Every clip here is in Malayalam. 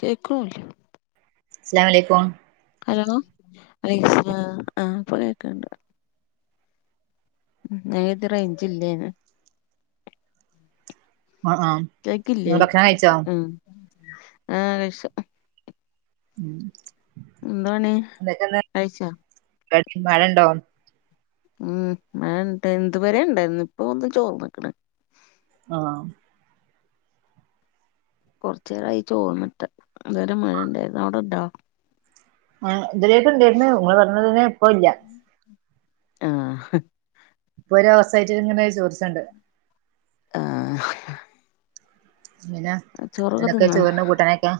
കേക്ണൂല്ല സ്ലാംലൈക്കും ഹലോ വലൈക്കുസ്സലാം ആ പ്പക്കേക്ണ്ട് ഞാകര്തി റേഞ്ചില്ലേന് ആ ആ നിങ്ങൾ കേക്കില്ലേ ഭക്ഷണം കഴിച്ചോ ഉം ആ കഴിച്ചു ഉം ന്തപണി എന്തൊക്കെന്ന് കഴിച്ചാ പരിപാടി മഴണ്ടോ ഉം മഴണ്ട് ന്തുവരെണ്ടായിരുന്നു ഇപ്പൊ ഒന്ന് ചോറ്ന്ക്ക്ണ് ആ കൊറ്ച്ചേരായി ചോർന്ന്ട്ട് ഇതുവരെ മഴണ്ടായിരുന്നു അവ്ടെണ്ടോ ആ ഇതിലേക്ക ഉണ്ടായിന്ന് നിങ്ങൾ പറഞ്ഞതിന് ഇപ്പ ഇല്ല ആഹ! ഇപ്പൊ ഒരു അവസ്ഥായിറ്റിൽ ഇങ്ങനെ ചോദിച്ചണ്ട് ആഹ! ഇങ്ങനെ എൊക്കെ ചോറിന കൂട്ടാനക്കാ?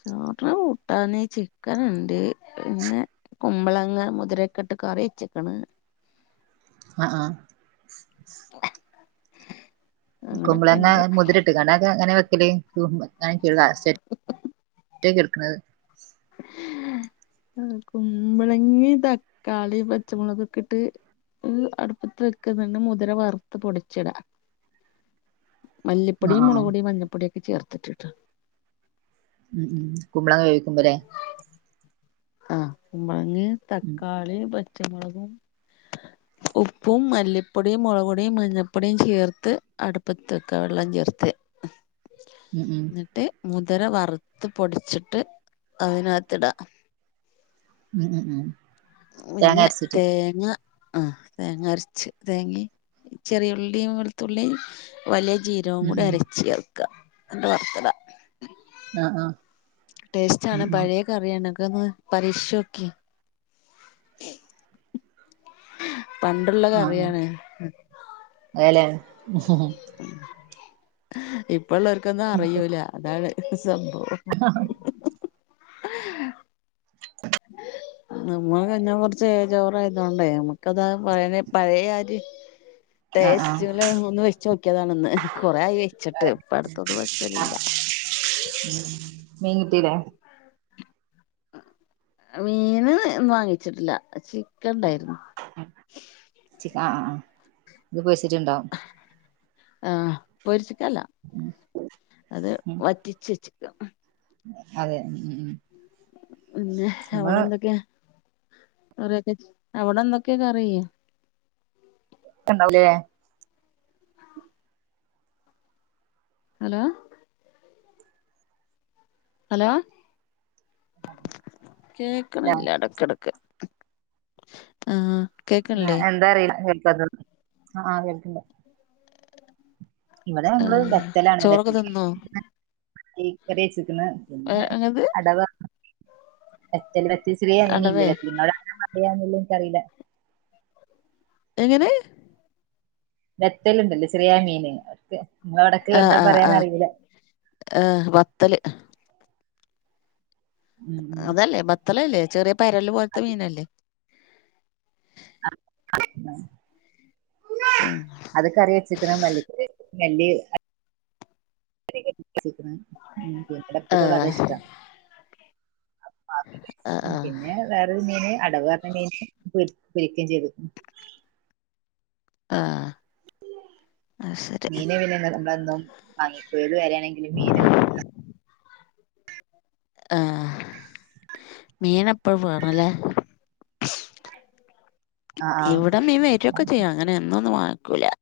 ചോറിന കൂട്ടൻ ചിക്കൻ ഉണ്ട് പിന്നെ കുമ്പളങ്ങ മുതിരക്കെട്ട് കറി വച്ചക്കണ്. ആഹ! ആ... [unintelligible] കുമ്പളങ്ങ അങ്ങനൊക്കെണ്ട് മുതിര ഇട്ട് കണ്ടക്കെ അങ്ങനെ വെക്കല് അങ്ങനെ എടുക്കുന്നത്? ഉം [unintelligible] കുമ്പളങ്ങി തക്കാളി പച്ചമുളകൊക്കെ ഇട്ട് അടുപ്പത്ത് വെക്കുന്നുണ്ട് മുതിര വറുത്ത പൊടിച്ചിട ആ മല്ലിപ്പൊടിയും, ആ മുളക് പൊടിയും, മഞ്ഞപ്പൊടിയ, ഒക്കെ ചേർത്തിട്ടിട്ടാ ഉം ഉം കുമ്പള കേവിക്കുമ്പോല്ലേ ആഹ്! മുളക്, ഉം തക്കാളി, പച്ചമുളകും, ഉപ്പും, മല്ലിപ്പൊടിയും, മുളപൊടിയും, മഞ്ഞൾപ്പൊടിയും, ചേർത്ത് അടുപ്പത്തക്കെ വെള്ളം ചേർത്ത്- ആഹ! ഉം ഉം മുതിര വറുത്ത് പൊടിച്ചിട്ട് അതിനകത്തിടാം ഉം ഉം ഉം തേങ്ങ പിന്നെ അരച്ചിട്ട് തേങ്ങ- ആഹ! തേങ്ങ അരച്ച് തേങ്ങ ചെറിയുള്ളിയും, വെളുത്തുള്ളി വലിയ- ജീരവും ഉം കൂടി ഉം അരച്ച ചേർക്കുക അറെ വർത്തട ആഹ! ആഹ! ടേസ്റ്റ് ആണ് പഴയ കറിയാണ്ക്ക ഒന്ന് പരീക്ഷോക്കി പണ്ടുള്ള കറിയാണ അലെ ഇപ്പള്ളവർക്കൊന്നും അറൂല അതാണ് സംഭവം [unintelligible] നമ്മൾ കഴഞ്ഞ കുറച്ച് ഏജോറ ആയതോണ്ടേ നക്ക് കഥ പറയന പറയ ആജി ആ ട്ടേസ് ആ ശല ഒന്ന് വെച്ചു നോക്കിയതാണന്ന് കൊറ ആയി വെച്ചിട്ട് ഇപ്പ അടുത്തൊന്ന വശലില്ല ത്തിരാ മീന് വാങ്ങിച്ചിട്ടില്ല ഉണ്ടായിരുന്നു ആ ഇത് പച്ചിട്ടുണ്ടാവും ആഹ് പൊരിച്ചിക്കല്ല അത് വറ്റിച്ച്ച്ചക്ക അതെ ഉ ഉ പിന്നെ അവിടെ എന്തൊക്കെയ? ഒരൊക്കെച്ച് അവിടെന്തൊക്കെയ കാറി ക്ക്ണ്ടാവുലേ ഹലോ ഹലോ ല്ലേ കേക്കണില്ല എടക്കെടക്ക് ആഹ് ആഹ് ആഹ് എന്താ അറില്ല കേൾക്കാതെന് ആഹ് ആഹ് കേൾക്ക്ണ്ട് ഇവിടെ ഞങ്ങള് ആഹ് വെറ്റലാണ് ചോറൊക്കെ വെറ്റ്ൽ തിന്നോ [unintelligible] ഈ പ്രെദേഷ് പിന്നെ പിന്നെ അങ്ങത് അടവാണ് ചേല വത്ത്ലി ശ്രീ അങ്ങിനി ഇല്ലേ അടവേ വത്ലിങ്ങൾ [unintelligible] അറിയാനുള്ളൊന്ന് എനിക്കറില്ല എങ്ങനെ ബേത്തലുണ്ടല്ലോ ചെറിയ മീന് അവർക്ക് നിങ്ങളടക് ആഹ് എന്താ ആഹ് പറയാന് ആഹ് അറീല്ല ആഹ് ബത്തല് ഉം അതല്ലേ ബത്തലല്ലേ ചെറിയ പരല് പോലത്തെ മീനല്ലേ [unintelligible] ആഹ് അത് കറി വെച്ചേക്കണ് മല്ലിപ്പൊടി ഇട്ട്. [unintelligible] [unintelligible] കറിവെച്ച്ക്കണ് ഇം ഇവിടെ ഉപ്പക്കൊക്കെ അത് ആഹ് ഇഷ്ട്ടാ ആഹ് [unintelligible] ആഹ് പിന്നെ വേറെ. [unintelligible] അടവ് അർണ മീന് പൊരി പൊരിക്കേ ചെയ്ത് ആഹ് അത് ശരി മീനെ പിന്നെ നമ്മളെന്നും. [unintelligible] ആഹ് മീന് എപ്പഴും വെറൂല്ലേ ആ ആ ഇവിടെ മീൻ വെരൊക്കെ ചെയ്യും അങ്ങനെ എന്നൊന്നും വാങ്ങിക്കൂല്ലാ.